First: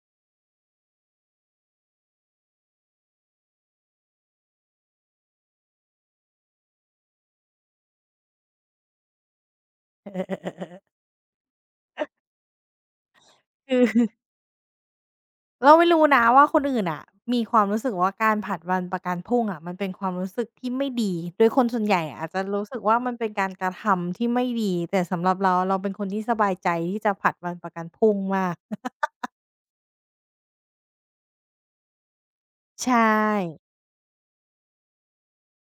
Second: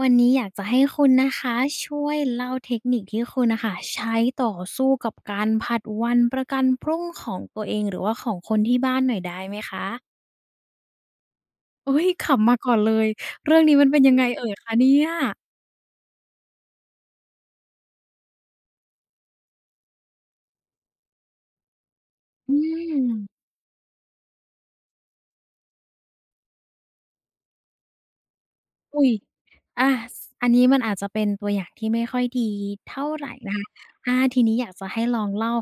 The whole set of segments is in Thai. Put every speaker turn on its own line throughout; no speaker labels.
วันนี้อยากจะให้คุณนะคะช่วยเล่าเทคนิคที่คุณน่ะค่ะใช้ต่อสู้กับการผัดวันประกันพรุ่งของตัวเองหรือว่าของคนที่บ้านหน่อยได้ไหมคะอุ๊ยขำมาก่อนเลยเรื่องนี้
คือ
มันเป็นยัง ไงเอ่ยคะเนี่ย
เราไม่รู้นะว่าคนอื่นอ่ะมีความรู้สึกว่าการผัดวันประกันพรุ่งอ่ะมันเป็นความรู้สึกที่ไม่ดีโดยคนส่วนใหญ่อาจจะ
อื
รู้สึกว่า
ม
มันเป็นการกระทำที่ไม่ดีแต่สำหรับเราเราเป็นคนที่สบายใจที่จะผัดวันประกันพรุ่งมาก
อุ๊ยอาสอันนี้มันอาจจะเป็นตัวอย่างที่ไม่ค่อยดี
ใช่
เท่าไรนะคะทีนี้อยากจะให้ลองเล่า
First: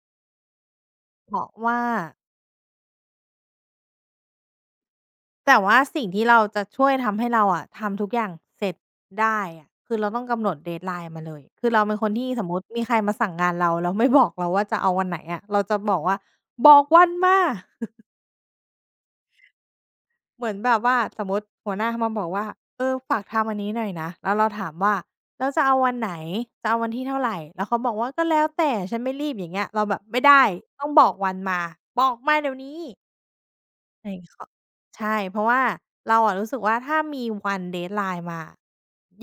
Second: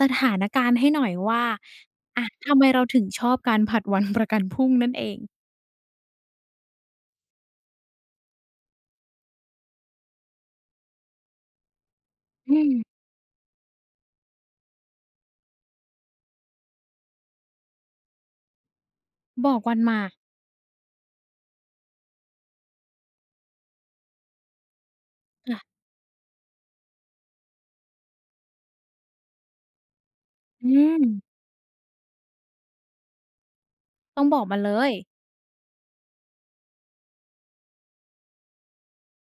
สถานการณ์ให้หน่อย
เพ
ว่า
ราะว่า
ทำไมเราถึงชอบการผัดวันประกันพรุ่งนั่นเอง
แต่ว่าสิ่งที่เราจะช่วยทำให้เราอะทำทุกอย่างเสร็จได้อะคือเราต้องกำหนดเ e a ไล i n มาเลยคือเราเป็นคนที่สมม
อื
ติ
ม
มีใครมาสั่งงานเราแล้วไม่บอกเราว่าจะเอาวันไหนอะเราจะบอกว่าบอกวันมา
บอกวันมา
เหมือนแบบว่าสมมติหัวหน้ามาบอกว่าเออฝากทำอันนี้หน่อยนะแล้วเราถามว่าแล้วจะ
ค่ะ
เอาวันไหนจะเอาวันที่เท่าไรแล้วเขาบอกว่าก็แล้วแต่ฉันไม่รีบอย่างเงี้ยเราแบบไม่ได้
อื
ต้องบ
ม
อกวันมาบอกมาเดี๋ยวนี้อะไรอ
ต้
ย่า
อ
ง
ง
เงี้ย
บ
ข
อกมาเลย
ใช่เพราะว่าเราอะรู้สึกว่าถ้ามีวัน deadline มา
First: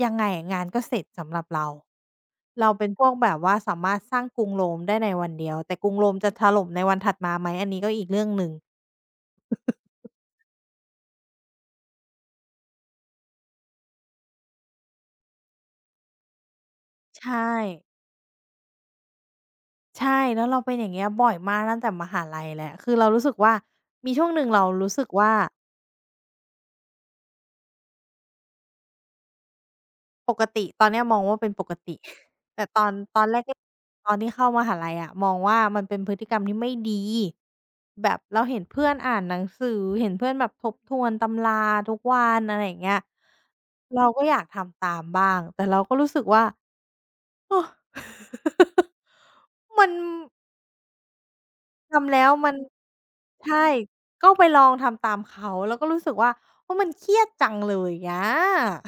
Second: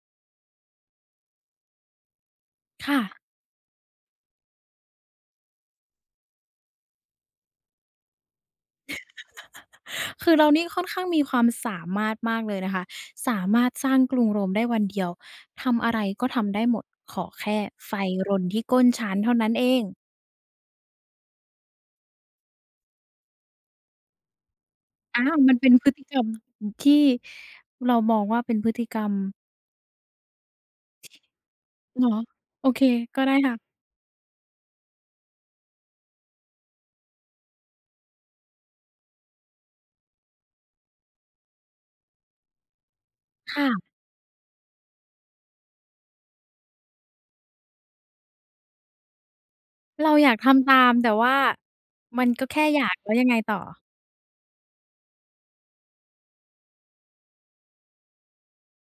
ยังไงอะงานก็เสร็จสำหรับเราเราเป็น
ค่ะ
พวกแบบว่าสามารถสร้างกรุงโรมได้ในวันเดียวแต่กรุงโรมจะถล่มในวันถัดมาไหมอันนี้ก็อีกเรื่องหนึ่ง
คือเรานี่ค่อนข้างมีความสามารถมากเลยนะคะสามารถสร้างกรุงโรมได้วันเดียวทำอะไรก็ทำได้หมดขอ
ใช่
แค่ไฟรนที่ก้นชั้นเท่านั้นเอง
ใช่แล้วเราเป็นอย่างเงี้ยบ่อยมากตั้งแต่มหาลัยแล้วคือเรารู้สึกว่ามีช่วงหนึ่งเรารู้สึก
อา
ว่า
วมันเป็นพฤติกรรมที่เรามองว่าเป็นพฤติกรรม
ปกติตอนเนี้ยมองว่าเป็นปกติ
เหรอ โอ
แต่ต
เค
อนต
ก็
อน
ได้
แรก
ค่ะ
ๆตอนที่เข้ามหาลัยอะมองว่ามันเป็นพฤติกรรมที่ไม่ดีแบบเราเห็นเพื่อนอ่านหนังสือเห็นเพื่อนแบบทบทวนตำราทุกวันอะไรอย่างเงี้ย
ค่ะ
เราก็อยากทำตามบ้างแต่เราก็รู้สึกว่าเออ มัน
เราอยากทำตามแต่ว่า
ทำ
มั
แล้
น
ว
ก็
มัน
แค่อยากแล้วยังไงต่
ใช่
อ
ก็ไปลองทำตามเขาแล้วก็รู้สึกว่าโอ้มันเครียดจังเลยอะ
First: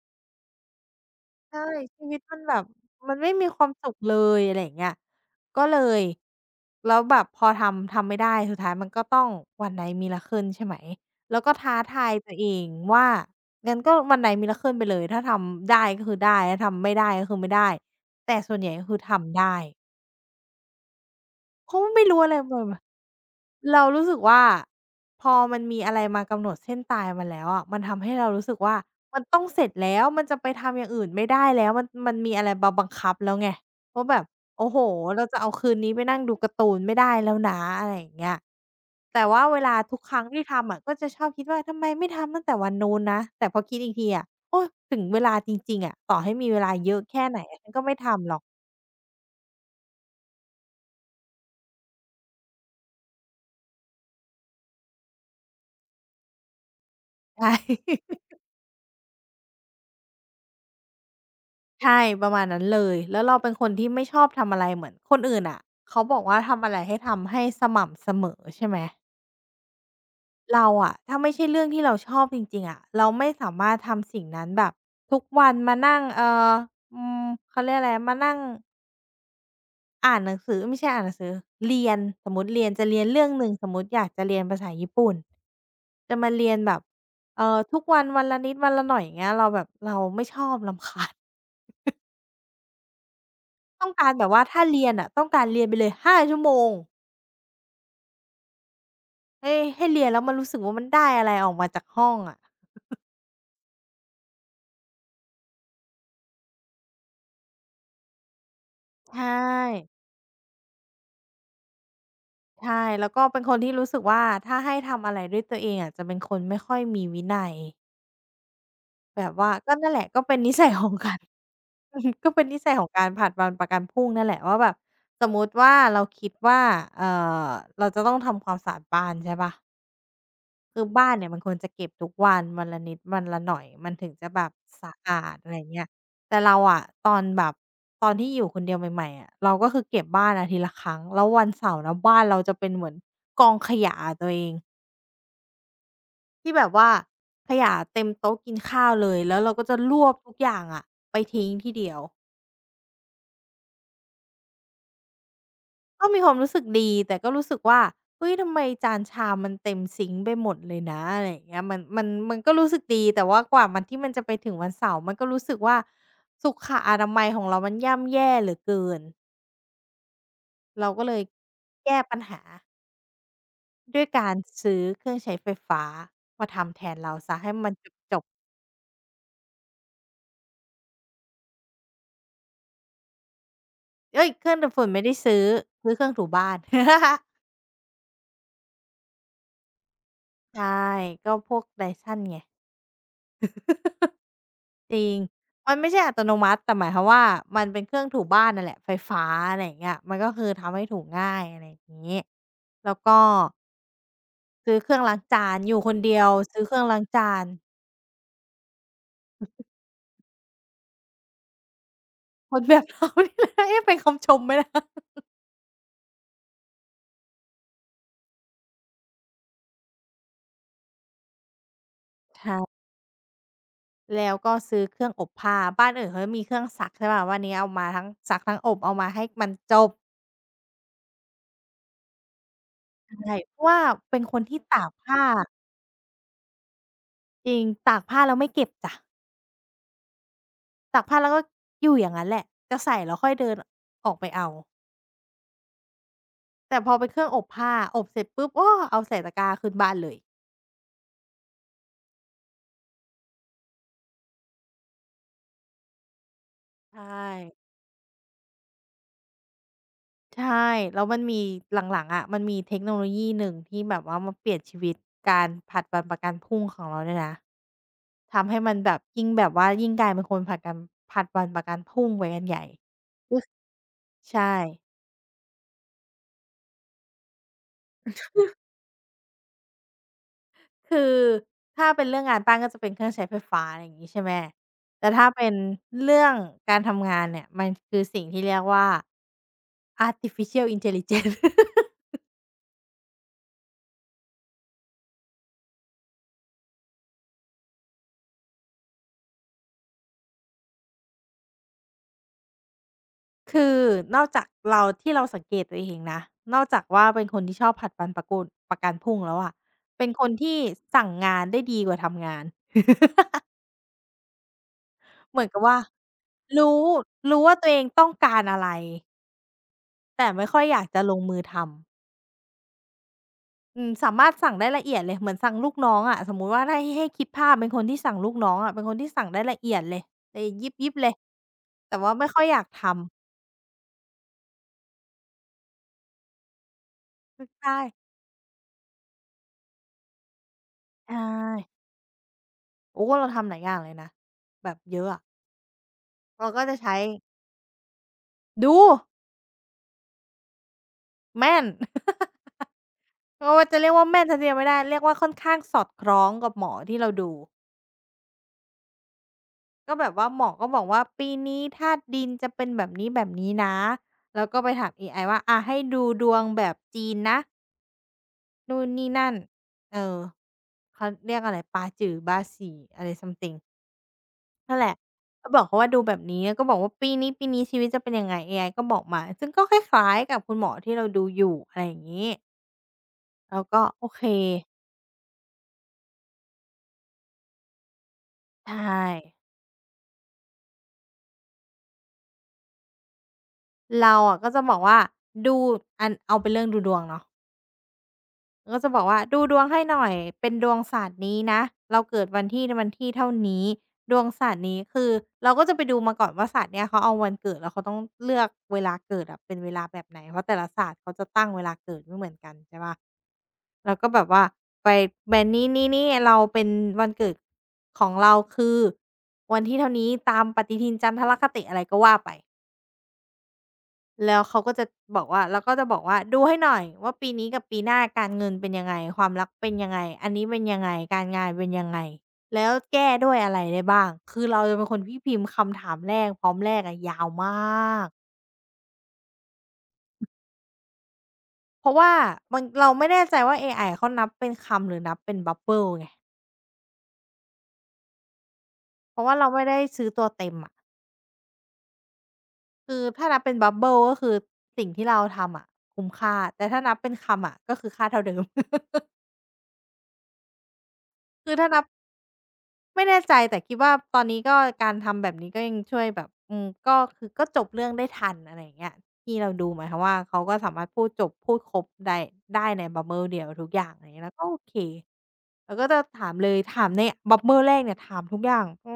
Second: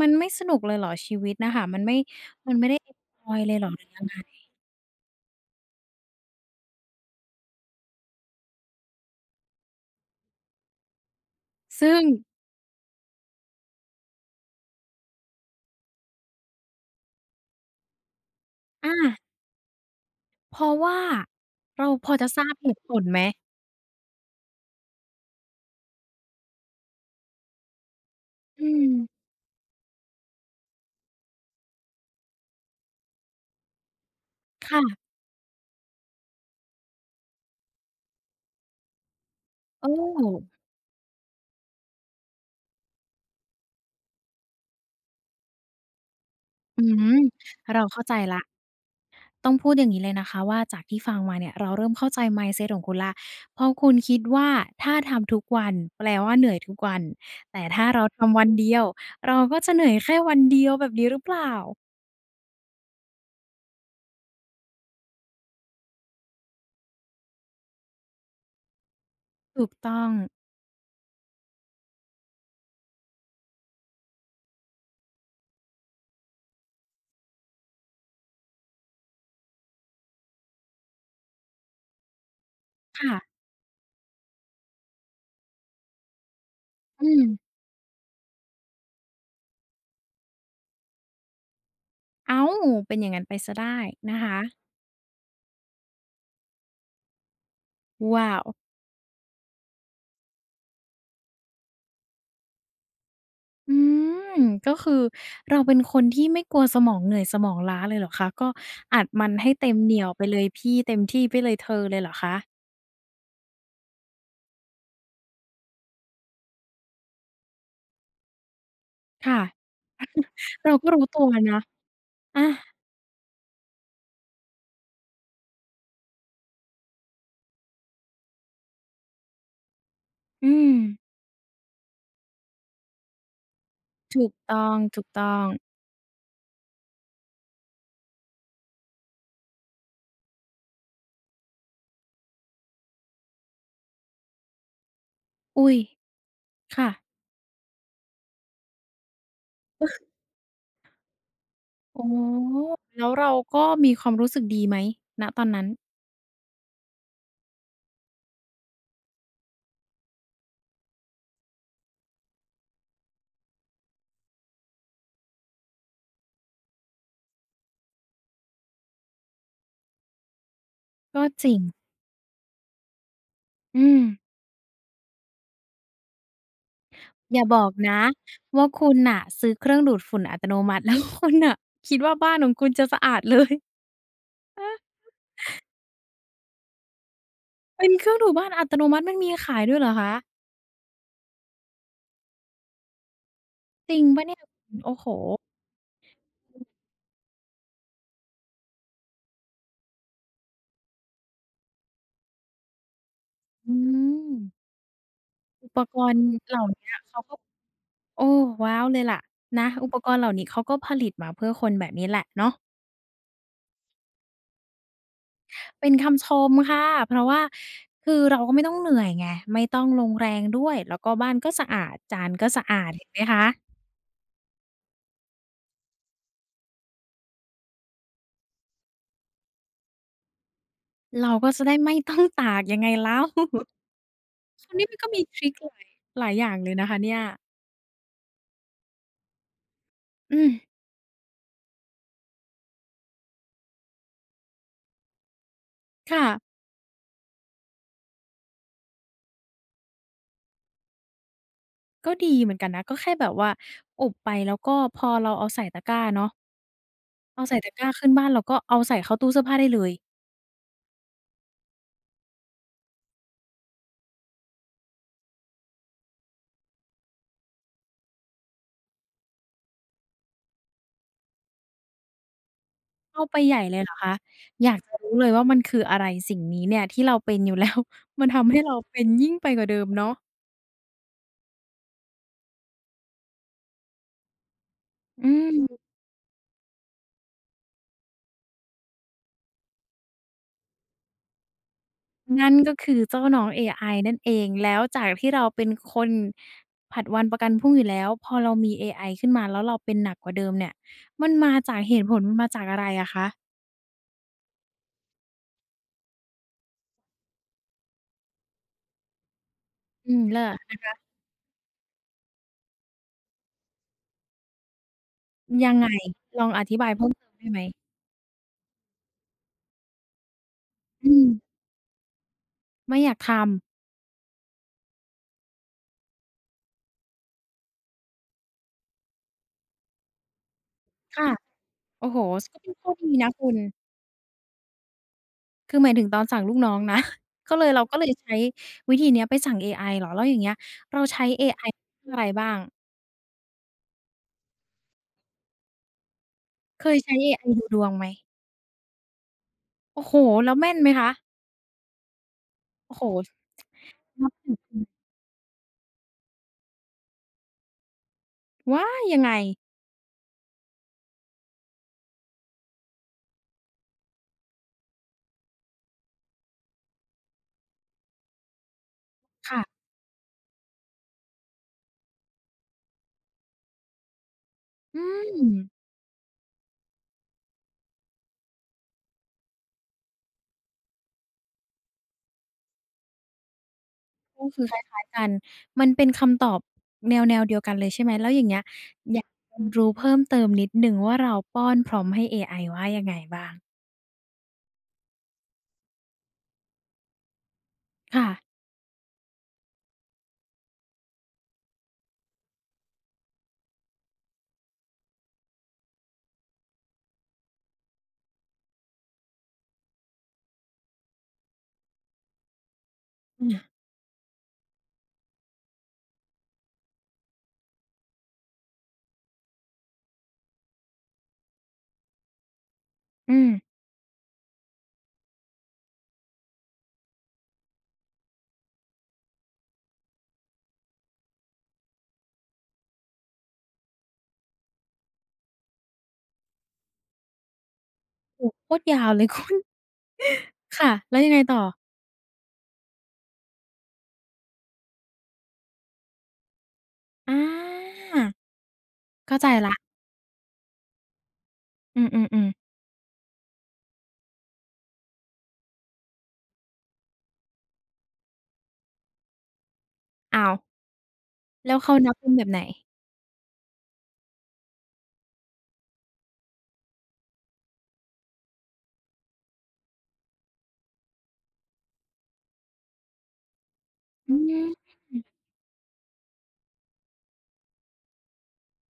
มันไม่สนุกเลยเหรอชีวิตนะ
ใช่
คะมันไม่
ชีวิตมัน
มั
แบ
น
บ
ไม่ได้เอน
มัน
จ
ไม่
อย
มี
เลย
ค
เหร
วา
อ
ม
หรือ
สุข
ยัง
เล
ไง
ยอะไรอย่างเงี้ยก็เลยแล้วแบบพอทำไม่ได้สุดท้ายมันก็ต้องวันไหนม t ละ r a c l ใช่ไหมแล้วก็ท้า
ซึ่ง
ทายตัวเองว่างั้นก็ o ันไหนม t Miracle ไปเลยถ้าทำได้ก็คือได้ถ้าทำไม่ได้ก็คือไม่ได้แต่ส่วนใหญ่ก็
อา
คือทำได้
เพราะว่า
เขา
เรา
ไม่
พอ
รู้
จะ
อะไร
ทราบ
เลย
เห
แบบ
ตุผลไหม
เรารู้สึกว่าพอมันมีอะไรมากำหนดเส้นตายมาแล้วอะมันทำให้เรารู้สึก
อื
ว่า
ม
มันต้องเสร็จแล้วมันจะไปทำอย่างอื่นไม่ได้แล้วมันมีอะไรมาบังคับแล้วไงว่าแบบโอ้โฮ
ค่ะ
เราจะเอาคืนนี้ไปนั่งดูการ์ตูนไม่ได้แล้วนะอะไรอย่างเงี้ยแต่ว่าเวลา
โอ้
ทุกครั้งที่ทำอะก็จะชอบคิดว่าทำไมไม่ทำตั้งแต่วันนู้นนะแต่พอคิดอีกทีอะโอ๊ยถึงเวลาจริงๆอะต่อให้มีเวลา
อื
เยอะ
ม
แค่ไหนอะฉันก็
เรา
ไม่
เข้าใจ
ทำหร
แล้
อ
ว
ก
ต้องพูดอย่างนี้เลยนะคะว่าจากที่ฟังมาเนี่ยเราเริ่มเข้าใจ mindset ของคุณแล้วเพราะคุณคิดว่าถ้าทำทุกวันแปลว่าเหนื่อยทุกวัน
ใช่
แต่ถ้าเรา ทำวันเดียวเราก็จะเหนื่อยแค่วันเดียวแบบนี้หรือเปล่า
ใช่ประมาณนั้นเลยแล้วเราเป็นคนที่ไม่ชอบทำอะไรเหมือนคนอื่นอะเขาบอกว่าทำอะไรให้ทำให้สม่ำเสมอใช่ไหม
ถูกต้อง
เราอะถ้าไม่ใช่เรื่องที่เราชอบจริงๆอะเราไม่สามารถทำสิ่งนั้นแบบทุกวันมานั่งอืมเขาเรียกอะไรมานั่งอ่านหนังสือไม่ใช่อ่านหนังสือเรียนสมมุติเรียนจะเรียน
ค่ะ
เรื่องหนึ่งสมมุติอยากจะเรียนภาษาญี่ปุ่นจะมาเรียนแบบ
อืม
ทุกวันวันละนิดวันละหน่อยอย่างเงี้ยเราแบบเราไม่ชอบรำคาญ
อ้าวเป็นอย่างงั้นไปเสียได้
ต้องการ
นะ
แบบ
คะ
ว่าถ้าเรียนอะต้องการเรียนไปเลย5 ชั่วโมง
ว้าว
ให้ให้เรียนแล้วมันรู้สึกว่ามันได้อะไรออกมาจากห้องอะ
อืมก็คือเราเป็นคนที่ไม่กลัวสมองเหนื่อยสมองล้าเลยเหรอคะก็อัด
ใช่
มันให้เต็มเหนี่ยวไปเลยพี่เต็มที่ไปเลยเธอเลยเหรอคะ
ใช่แล้วก็เป็นคนที่รู้สึกว่าถ้าให้ทำอะไรด้วยตัวเองอะจะเป็นคนไม่ค่อยมีวินัยแบบ
ค่ะ
ว่าก็นั่นแหละก็เป็นนิสัย
เรา
ข
ก็
อง
รู้
การ
ตัวนะ
อืมก็เป็น
อา
นิสัยของการผลัดวันประกันพรุ่งนั่นแหละว่าแบบสมมุติว่าเราคิดว่าเอ่อเราจะต้องทำความสะอาดบ้านใช่เปล่า
อืม
คือบ้านเนี่ยมันควรจะเก็บทุกวันวันละนิดวันละหน่อยมันถึง
ถู
จะ
ก
แบบ
ต้
สะอาด
อง
อะ
ๆ
ไรเงี้ยแต่เราอะตอนแบบตอนที่อยู่คนเดียวใหม่ๆอะเราก็คือเก็บบ้านอาทิตย์ละครั้งแล้ววันเสาร์นะบ้านเราจะเป็นเหมือนกองขยะอะตัวเอง
อุ๊ย
ที่แบบ
ค่ะ
ว่าขยะเต็มโต๊ะกินข้าวเลยแล้วเราก็จะรวบทุกอย่างอะไปทิ้งที่เดีย
อ๋
ว
อแล้วเราก็มีความรู้สึกดีไหมณตอนนั้น
ก็มีความรู้สึกดีแต่ก็รู้สึกว่าเฮ้ยทำไมจานชามมันเต็มซิงค์ไปหมดเลยนะอะไรอย่างเงี้ยมันก็รู้สึกดีแต่ว่ากว่ามันที่มันจะไปถึงวันเสาร์มันก็รู้สึกว่าสุขอนามัยของเรามันย่ำแย่เหลือเกินเราก็เล
ก็
ย
จริง
แก้ปัญหา
อืม
ด้วยการซื้อเครื่องใช้ไฟฟ้ามาทำแทนเราเสี
อ
ย
ย่า
ให้
บอ
มั
ก
น
นะ
จบๆ
ว่าคุณน่ะซื้อเครื่องดูดฝุ่นอัตโนมัติแล้วคุณน่ะคิดว่าบ้านของคุณจะสะอาดเลย
เฮ้ยเครื่องดูดฝุ่นไม่ได้ซื้อเครื่องถูบ้าน
เป็นเครื่องถูบ้านอัตโนมัติมันมีขายด้วยเหรอคะ
ใช่ก็พวก Dyson ไง
จริงเปล่าเนี่ยโอ้
จ
โฮ
ริงมันไม่ใช่อัตโนมัติแต่หมายความว่ามันเป็นเครื่องถูบ้านนั่นแหละไฟฟ้าอะไรอย่างเงี้ยมันก็คือทำให้ถูง่ายอะไรอย่างงี้แล้วก็
อืม
ซื้อเครื่องล้างจาน
อุ
อ
ป
ยู่ค
ก
น
ร
เดี
ณ์
ยว
เห
ซื้อ
ล่า
เครื่อง
เนี้ย
ล้าง
เขา
จา
ก็
น
โอ้ว้าวเลยล่ะนะอุปกรณ์เหล่านี้เขาก็ผลิตมาเพื่อคนแบบนี้แหละเนาะ
คนแบบเรานี่แหละ เอ๊ะเป็นคำชมไหมนะ
เป็นคำชมค่ะเพราะว่าคือเราก็ไม่ต้องเหนื่อยไงไม่ต้องลงแรงด้วยแล้วก็บ้านก็สะอาดจานก็
ใช่
สะอาดเห็นไหมคะ
แล้วก็ซื้อเครื่องอบผ้าบ้านอื่นเขาจะมีเครื่องซักใช่เปล่าวันนี้เอามาทั้งซักทั้งอบเอามาให้มันจบ
เราก็จะได้ไม่ต้องตากยังไงแล้ว
ใช่เพราะ ว่าเป็นคนที่
คราว
ตา
นี้
ก
มันก็มี
ผ้า
ทริกหลายหลายอย่าง
จริงตากผ้าแล้วไม่เก็บจ้ะ
อืม
ตากผ้าแล้วก็อยู่อย่างงั้นแหละจะใส่แล้วค่อยเดินออกไปเอา
ค่ะ
แต่พอเป็นเครื่องอบผ้าอบเสร็จปุ๊บโอ้เอาใส่ตะกร้าขึ้นบ้านเลย
ก็ดีเหมือนกันนะก็แค่แบบว่าอบไปแล้วก็พอเราเอาใส่ตะกร้าเนาะ
ใช่
เอาใส่ตะกร้าขึ้นบ้านเราก็เอาใส่เข้าตู้เสื้อผ้าได้เลย
ใช่แล้วมันมีหลังๆอะมันมีเทคโนโลยีหนึ่งที่แบบว่ามันเปลี่ยนชีวิตการผัดวันประกันพรุ่งของเราเนี่ยนะทำให้มันแบบยิ่งพุ่งไปกันใหญ่
เอาไป
ก็
ใหญ่เลยเหรอคะ
ใช่
อยากจะรู้เลยว่ามันคืออะไรสิ่งนี้เนี่ยที่เราเป็นอยู่แล้ว มันทำให้เราเป็นยิ่งไปกว่าเดิมเนาะ
คือถ้าเป็นเรื่องงานบ้านก็จะเป็นเครื่องใช้ไฟฟ้าอะไรอย่างงี้ใช่ไหมแต่
อื
ถ้าเป็น
ม
เรื่องการทำงานเนี่ยมันคือสิ่งที่เรียกว่า Artificial Intelligence
นั่นก็คือเจ้าน้องเอไอนั่นเองแล้วจากที่เราเป็นคนผัดวันประกันพรุ่งอยู่แล้วพอเรามีเอไอขึ้นมาแล้วเราเป็นหนักกว่าเดิมเนี่ยมันมาจากเหตุผลมันมาจากอะไรอะคะ
คือนอกจากเราที่เราสังเกตตัวเองนะนอกจากว่าเป็นคนที่ชอบผลัดวันประกุนประกันพรุ่งแล้วอะเป็
อื
น
ม
คน
แล
ที่
อ
สั่งงานได้ดีกว่าทำงาน เหมือนกับ
ยัง
ว่า
ไงลองอธิ
รู้
บายเพิ่มเติม
รู้
ได้
ว่า
ไหม
ตัวเองต้องการอะไรแต่ไม่ค่อยอยากจะ
อื
ลง
ม
มือทำ
ไม่อยากทำ
อืมสามารถสั่งได้ละเอียดเลยเหมือนสั่งลูกน้องอะสมมุติว่าถ้าให้คิดภาพเป็นคนที่สั่งลูกน้องอะเป็นคนที่สั่งได้ละเอียดเลยเลยยบยิบเลย
ค่ะ
แต่
โอ้
ว่า
โฮ
ไม่ค่อยอ
ก็
ยาก
เป็นข้อ
ทำ
ดีนะคุณคือหมายถึงตอนสั่งลูกน้องนะ ก็เลย
ใช่
เราก็เลยใช้วิธีเนี้ยไปสั่งเอไอเหรอแล้วอย่างเงี้ยเรา
ใช่
ใช้เอไอ อะไรบ้าง
โอ้เราทำหลายอย่างเลยนะแบบเยอะอะ เราก็จะ
เค
ใช้
ยใช้เอไอดูดวงไหม
ดู
โอ้โฮแล้วแม่นไหมคะ
แม่น
โอ้โฮ
เพราะว่าจะเรียกว่าแม่น
นับ
ทสีทีเดี
ถื
ยว
อ
ไม่
คุ
ได้
ณ
เรียกว่าค่อนข้างสอดคล้องกับหมอที่เราดู
ว้ายยังไง
ก็แบบว่าหมอก็บอกว่าปีนี้ธาตุดินจะเป็นแบบนี้แบบนนะแล้วก็ไปถามเอไอว่าอะให้ดูดวงแบบจีนนะนู่นนี่นั่น
ค่ะ
เออเขาเรียกอะไรปาจื่อบาสีอะไร s ั m e t h i n g นั่นแหละ
อืม
ก็บอกเขาว่าดูแบบนี้แล้วก็บอกว่าปีนี้ชีวิตจะเป็นยังไงเอไอก็บอกมาซึ่งก็คล้ายๆกับคุณหมอที่เราดูอยู่อะไรอย่างนี้แล้วก็โอเค
ก็คือคล้ายๆกันมันเป็นคำตอบแนวๆเดียวกันเลยใช่ไหมแล้วอย่างเงี้ย
ใช่
อยากเรียนรู้เพิ่มเติมนิดหนึ่งว่าเราป้อนพร็อมป์ให้เอไอว่ายังไงบ้าง
เราอะก็จะบอกว่าดูอันเอาเป็นเรื่องดูดวงเนาะ
ค่ะ
ก็จะบอกว่าดูดวงให้หน่อยเป็นดวงศาสตร์นี้นะเราเกิดวันที่เท่านี้ดวงศาสตร์นี้คือเราก็จะไปดูมาก่อนว่าศาสตร์เนี้ยเขาเอาวันเกิดแล้วเขาต้องเลือกเวลาเกิดอะเป็นเวลาแบบไหนเพราะแต่ละศาสตร์เขาจะตั้งเวลาเกิดไม่เหมือนกันใช่เปล่า
อือ
เราก็แบบว่าไปแบบนี้ๆๆเราเป็นวันเกิดของเราคือวันที่เท่านี้ตามปฏิทินจันทรคติอะไรก็ว่าไป
อืม
แล้วเขาก็จะบอกว่าแล้วก็จะบอกว่าดูให้หน่อยว่าปีนี้กับปีหน้าการเงินเป็นยังไงความรักเป็นยังไงอันนี้เป็นยังไงการงานเป็นยังไงแล้วแก้ด้วยอะไรได้บ้างคือเราจะเป็นคนที่พิมพ์คำถามแรกอะยาวมาก
โอ้โฮโคตรยาวเลยคุณ ค่ะ แล้วยังไงต่อ
เพราะว่ามันเราไม่แน่ใจว่าเอไอเขานับเป็นคำหรือนับเป็น bubble ไง
อา
เพราะว่า
เข้าใจ
เราไม่
แล้ว
ได้ซื้อตัวเต็มอะ
อืมๆๆ
คือถ้านับเป็น b u b b l ลก็คือสิ่งที่เราทำอะคุ้มค่าแต่ถ้านับเป็นคำอะก็คือค่าเท่าเดิม
อ้าว
คือถ้า
แล้ว
นับ
เขานับเป็นแบบไหน
ไม่แน่ใจแต่คิดว่าตอนนี้ก็การทำแบบนี้ก็ยังช่วยแบบอืมก็คือก็จบเรื่องได้ทันอะไรอย่างเงี้ยที่เราดูหมายความว่าเขาก็สามารถพูดจบพูดครบได้ได้ใน bubble เบิลเดียวทุกอย่างอะไรอย่างเงี้ย
อื
เราก็โอ
ม
เค
ค่ะ
เราก็จะถามเลยถามใน bubble แรกเนี่ยถามทุกอย่าง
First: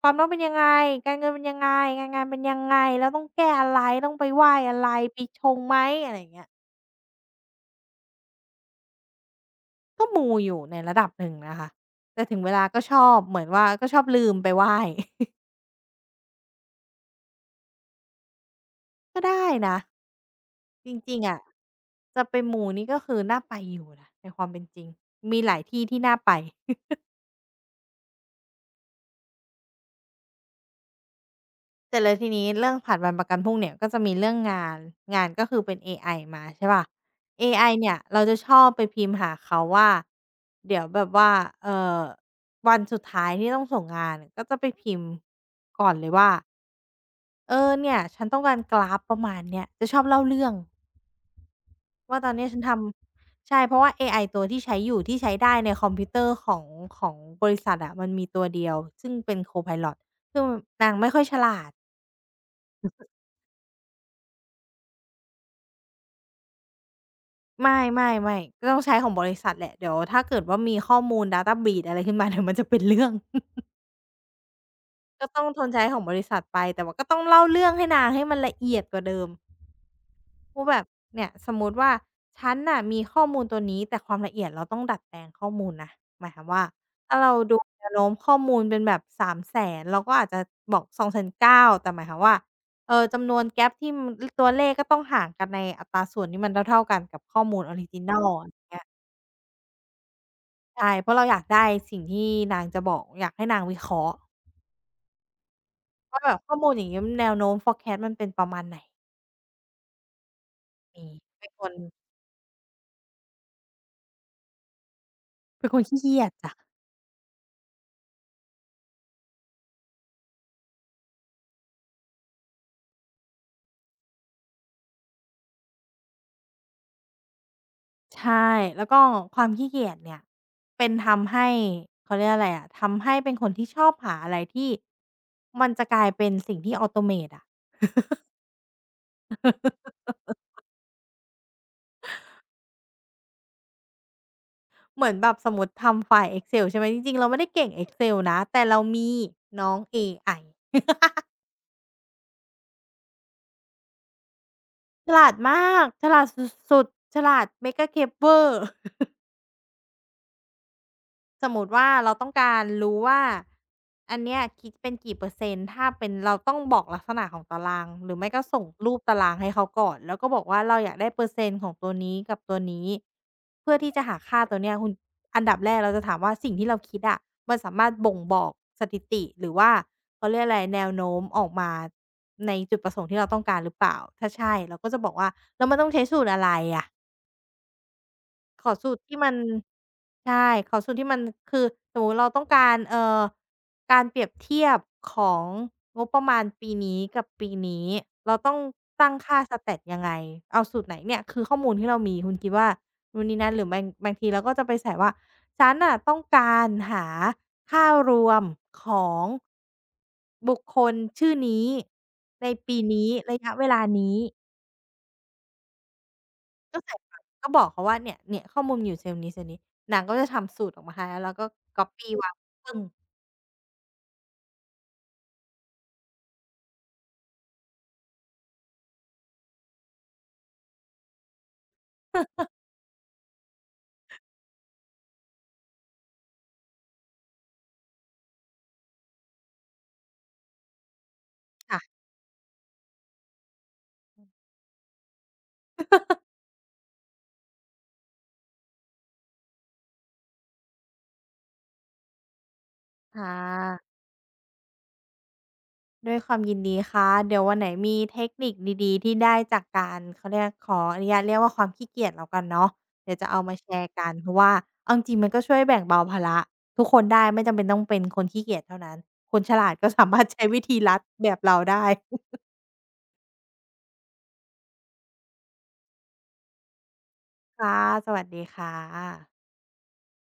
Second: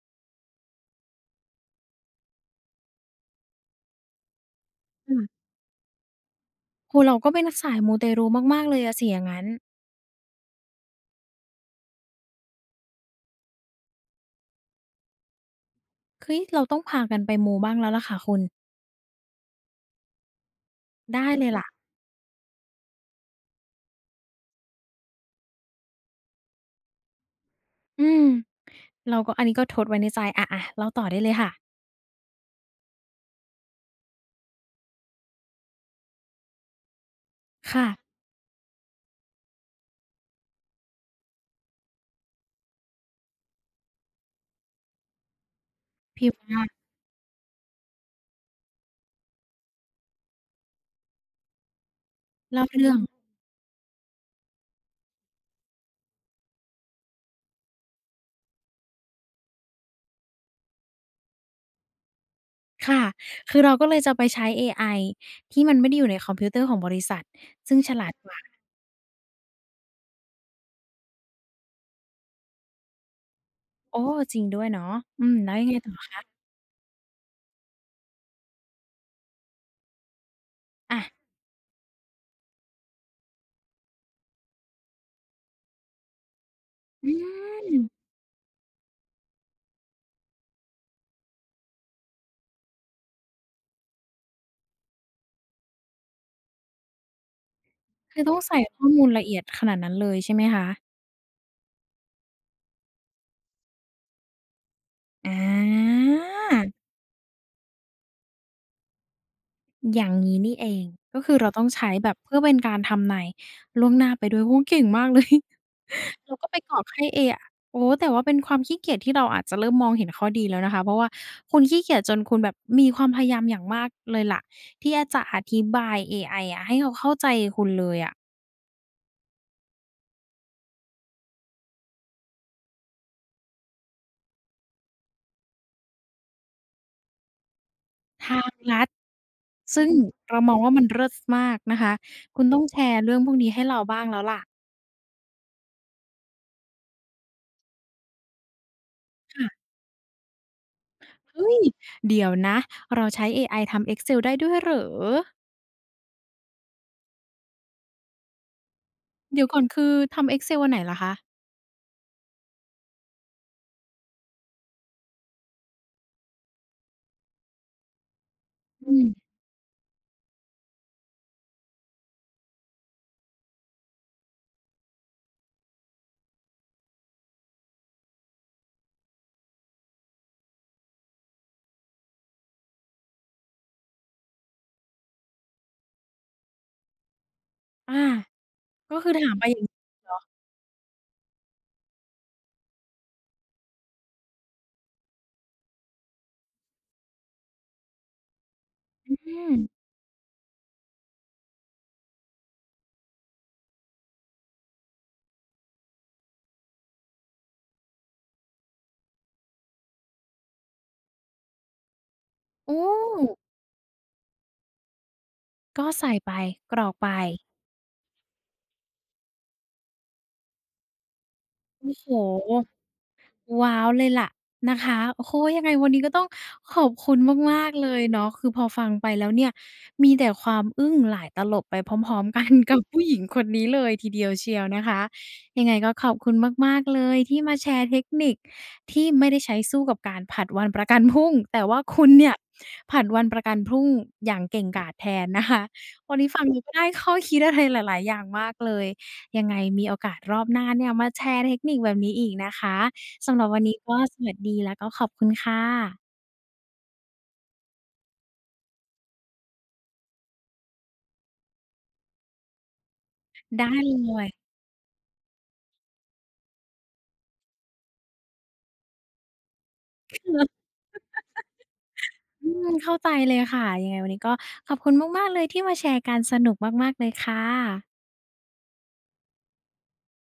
ความรักเป็นยังไงการเงินเป็นยังไงการงานเป็นยังไงแล้วต้องแก้อะไรต้องไปไหว้อะไร
โอ
ปีชงไหมอะไรอย่างเงี้ย
้โฮเราก็เป็นสายมูเตลูมากๆเลยอะสิอย่างงั้น
ก็มูอยู่ในระดับหนึ่งนะคะแต่ถึงเวลาก็ชอบเหมือนว่าก็ชอบลืมไปไหว้
เฮ้ยเราต้องพากันไปมูบ้างแล้วล่ะค่ะคุณ
ก็ได้นะจริง
ได้
ๆอะ
เลยล่ะ
จะไปมูนี่ก็คือน่าไปอยู่นะในความเป็นจริงมีหลายที่ที่น่าไป
อืมเราก็อันนี้ก็ทดไว้ในใจอาๆเล่าต่อได้เลยค่ะ
แต่เสร็จแลยทีนี้เรื่องผ่ัดวันประกันพรุ่งเนี่ยก็จะมีเรื่องงานงานก็คือเป็นเอไอมาใช่เปล่าเอไอ
ค่ะ
เนี่ยเราจะชอบไปพิมพ์หาเขาว่าเดี๋ยวแบบว่าเอ่อวันสุดท้ายที่ต้องส่งงานก็จะไปพิมพ์ก่อนเลย
พิ
ว่า
มพ์มา
เนี่ยฉันต้องการกราฟประมาณเนี้ยจะชอบเล่าเรื่อง ว่าตอนนี้ฉัน
เล่า
ท
เรื่อง
ำใช่เพราะว่าเอไอตัวที่ใช้อยู่ที่ใช้ได้ในคอมพิวเตอร์ของบริษัทอะมันมีตัวเดียวซึ่งเป็น Copilot ซึ่งนางไม่ค่อยฉลาด
ค่ะคือเราก็เลยจะไปใช้เอไอที่มันไม่ได้อยู่ในคอมพิวเตอร์ของบริษัท
ไม
ซึ่งฉลาดก
่ๆ
ว่า
ๆก็ต้องใช้ของบริษัทแหละเดี๋ยวถ้าเกิดว่ามีข้อมูล Data Breach อะไรขึ้นมา เดี๋ยวมันจะเป็นเรื่อง
โอ้จริงด้วยเนาะอื
ก็
ม
ต้อง
แล้ว
ท
ยัง
น
ไง
ใช้
ต่อ
ของบริษั
คะ
ทไปแต่ว่าก็ต้องเล่าเรื่องให้นางให้มันละเอียดกว่าเดิม ว่าแบบ
อา
เนี่ยสมมุติว่าฉันน่ะมีข้อมูลตัวนี้แต่ความละเอียดเราต้องดัดแปลงข้อมูลนะหมายความว่า
อื
ถ้าเราดู
ม
แนวโน้มข้อมูลเป็นแบบสามแสนเราก็อาจจะบอกสองแสนเก้าแต่หมายความว่าจำนวนแกปที่มนตัวเลขก็ต้องห่างกันในอัตราส่วนที่มันเท่าๆกันกับข้อมูลออริจินอ
คือ
ล
ต้อง
อ
ใส่
ย่างเงี้
ข้
ย
อมูลละเอียดขนาดนั้นเลยใช่ไหมคะ
ใช่เพราะเราอยากได้สิ่งที่นางจะบอกอยากให้นางวิเคราะห์
อ
ว่าแบบข้อมูลอ
า
ย่างเงี้ยแนวโน้ม forecast มันเป็นประมาณไหน
อย่างงี้นี่เอง
นี
ก็คือ
เป็
เรา
นค
ต้อง
น
ใช้แบบเพื่อเป็นการทำนายล่วงหน้าไปด้วยโอ้โฮเก่งมากเลย
เป็นคนขี้เกี ยจ
เราก็
จ้ะ
ไปกรอกให้เออะโอ้โฮแต่ว่าเป็นความขี้เกียจที่เราอาจจะเริ่มมองเห็นข้อดีแล้วนะคะเพราะว่าคุณขี้เกียจจนคุณแบบมีความพยายามอย่างมากเลยล่ะที่จะอธิบายเอไออะให้เขาเข้าใจคุณเลยอะ
ใช่แล้วก็ความขี้เกียจเนี่ยเป็นทำให้เขาเรียกอะไรอะทำให้เป็นคนที่ชอบหาอะไรที่มันจะกลายเป็นสิ่งที่ automate อะ
ทางลัดซึ่งเรามองว่ามันเลิศมากนะคะคุณต้องแชร์เรื่องพวกนี้ให้เราบ้างแล้วล่ะ
เหมือนแบบสมมุติทำไฟล์ Excel ใช่ไหมจริงๆเราไม่ได้เก่ง Excel นะแต่เรามี
ค่ะ
น้องเอไอ
เฮ้ยเดี๋ยวนะเราใช้เอไอทำ Excel ได้ด้วยเหรอ
ฉลาดมากฉลาดสุดๆฉลาด Mega c a อ e r
เดี๋ยวก่อนคือทำ Excel อันไหนเหรอคะ
สมมติว่าเราต้องการรู้ว่าอันเนี้ยคิดเป็นกี่เปอร์เซ็นต์ถ้าเป็นเราต้องบอกลักษณะของตารางหรือไม่ก็ส่งรู
อื
ปตารา
ม
งให้เขาก่อนแล้วก็บอกว่าเราอยากได้เปอร์เซ็นต์ของตัวนี้กับตัวนี้เพื่อที่จะหาค่าตัวเนี้ยคุณอันดับแรกเราจะถามว่าสิ่งที่เราคิดอะมันสามารถบ่งบอกสถิติหรือว่าเขาเรียกอะไรแนวโน้มออกมาในจุดประสงค์ที่เราต้องการหรือเปล่าถ้าใช่เราก็จะบอกว่าแล้วมันต้องใช้สูตรอะไรอะ
อา
ขอสู
ก็
ตร
คือ
ที่
ถา
มั
ม
น
ไปอย่าง
ใช่ขอสูตรที่มันคือสมมุติเราต้องการการเปรียบเทียบของงบประมาณปีนี้กับปีนี้เราต้องตั้ง
อื
ค่า
ม
Stat ยังไงเอาสูตรไหนเนี่ยคือข้อมูลที่เรามีคุณคิดว่านู่นนี่นั่นหรือบางทีเราก็จะไปใส่ว่าฉันน่ะต้องการหาค่ารวมของบุคคลชื่อนี้ใน
โอ้
ปีนี้ระยะเวลานี้
ก็ใส่ไปก
ก็
รอก
ใส่
ไป
ไปก็บอกเขาว่าเนี่ยเนี่ยข้อมูลมันอยู่เซลล์นี้เซลล์นี้นางก็จะทำสูตรออกมาให้แล้วเราก็ก๊อบ
โอ้โฮ
ปี้วางปึ้ง
ว้าวเลยล่ะนะคะโอ้โฮยังไงวันนี้ก็ต้องขอบคุณมากๆเลยเนาะคือพอฟังไปแล้วเนี่ยมีแต่ความอึ้งหลายตลบไปพร้อมๆกันกับผู้หญิงคนนี้เลยทีเดียวเชียวนะคะยังไงก็ขอบคุณมากๆเลยที่มาแชร์เทคนิคที่ไม่ได้ใช้สู้กับการผลัดวันประกันพรุ่งแต่ว่า
ค่ะ
คุณเนี่ยผลัดวันประกันพรุ่งอย่างเก่งกาจแทนนะคะวันนี้ฟังแล้วก็ได้ข้อคิดอะไรหลายๆอย่างมากเลยยังไงมีโอกาสรอบหน้าเนี่ยมาแชร์เทคนิคแบบนี้อีกนะคะ
ค่
สำหรับวันนี้
ะ
ก็สวัสดีแล้วก็ขอบคุณค่ะ
ด้วยความยินดีค่ะเดี๋ยววันไหนมีเทคนิคดีๆที่ได้จากการเขาเรียกขออนุญาตเรียกว่าความขี้เกียจแล้วกันเนาะเดี๋ยวจะเอามาแช
ได้
ร์กั
เล
น
ย
เพราะว่าเอาจริงๆมันก็ช่วยแบ่งเบาภาระทุกคนได้ไม่จำเป็นต้องเป็นคนขี้เกียจเท่านั้นคนฉลาดก็สามารถใช้วิธีลัดแบบเราได้
อืมเข้าใจเลยค่ะยังไงวันนี้ก็ขอบคุณมากๆเลยที่มาแชร์กันสนุกมากๆเลยค่
ค่ะ
ะ
สวัสดีค่ะ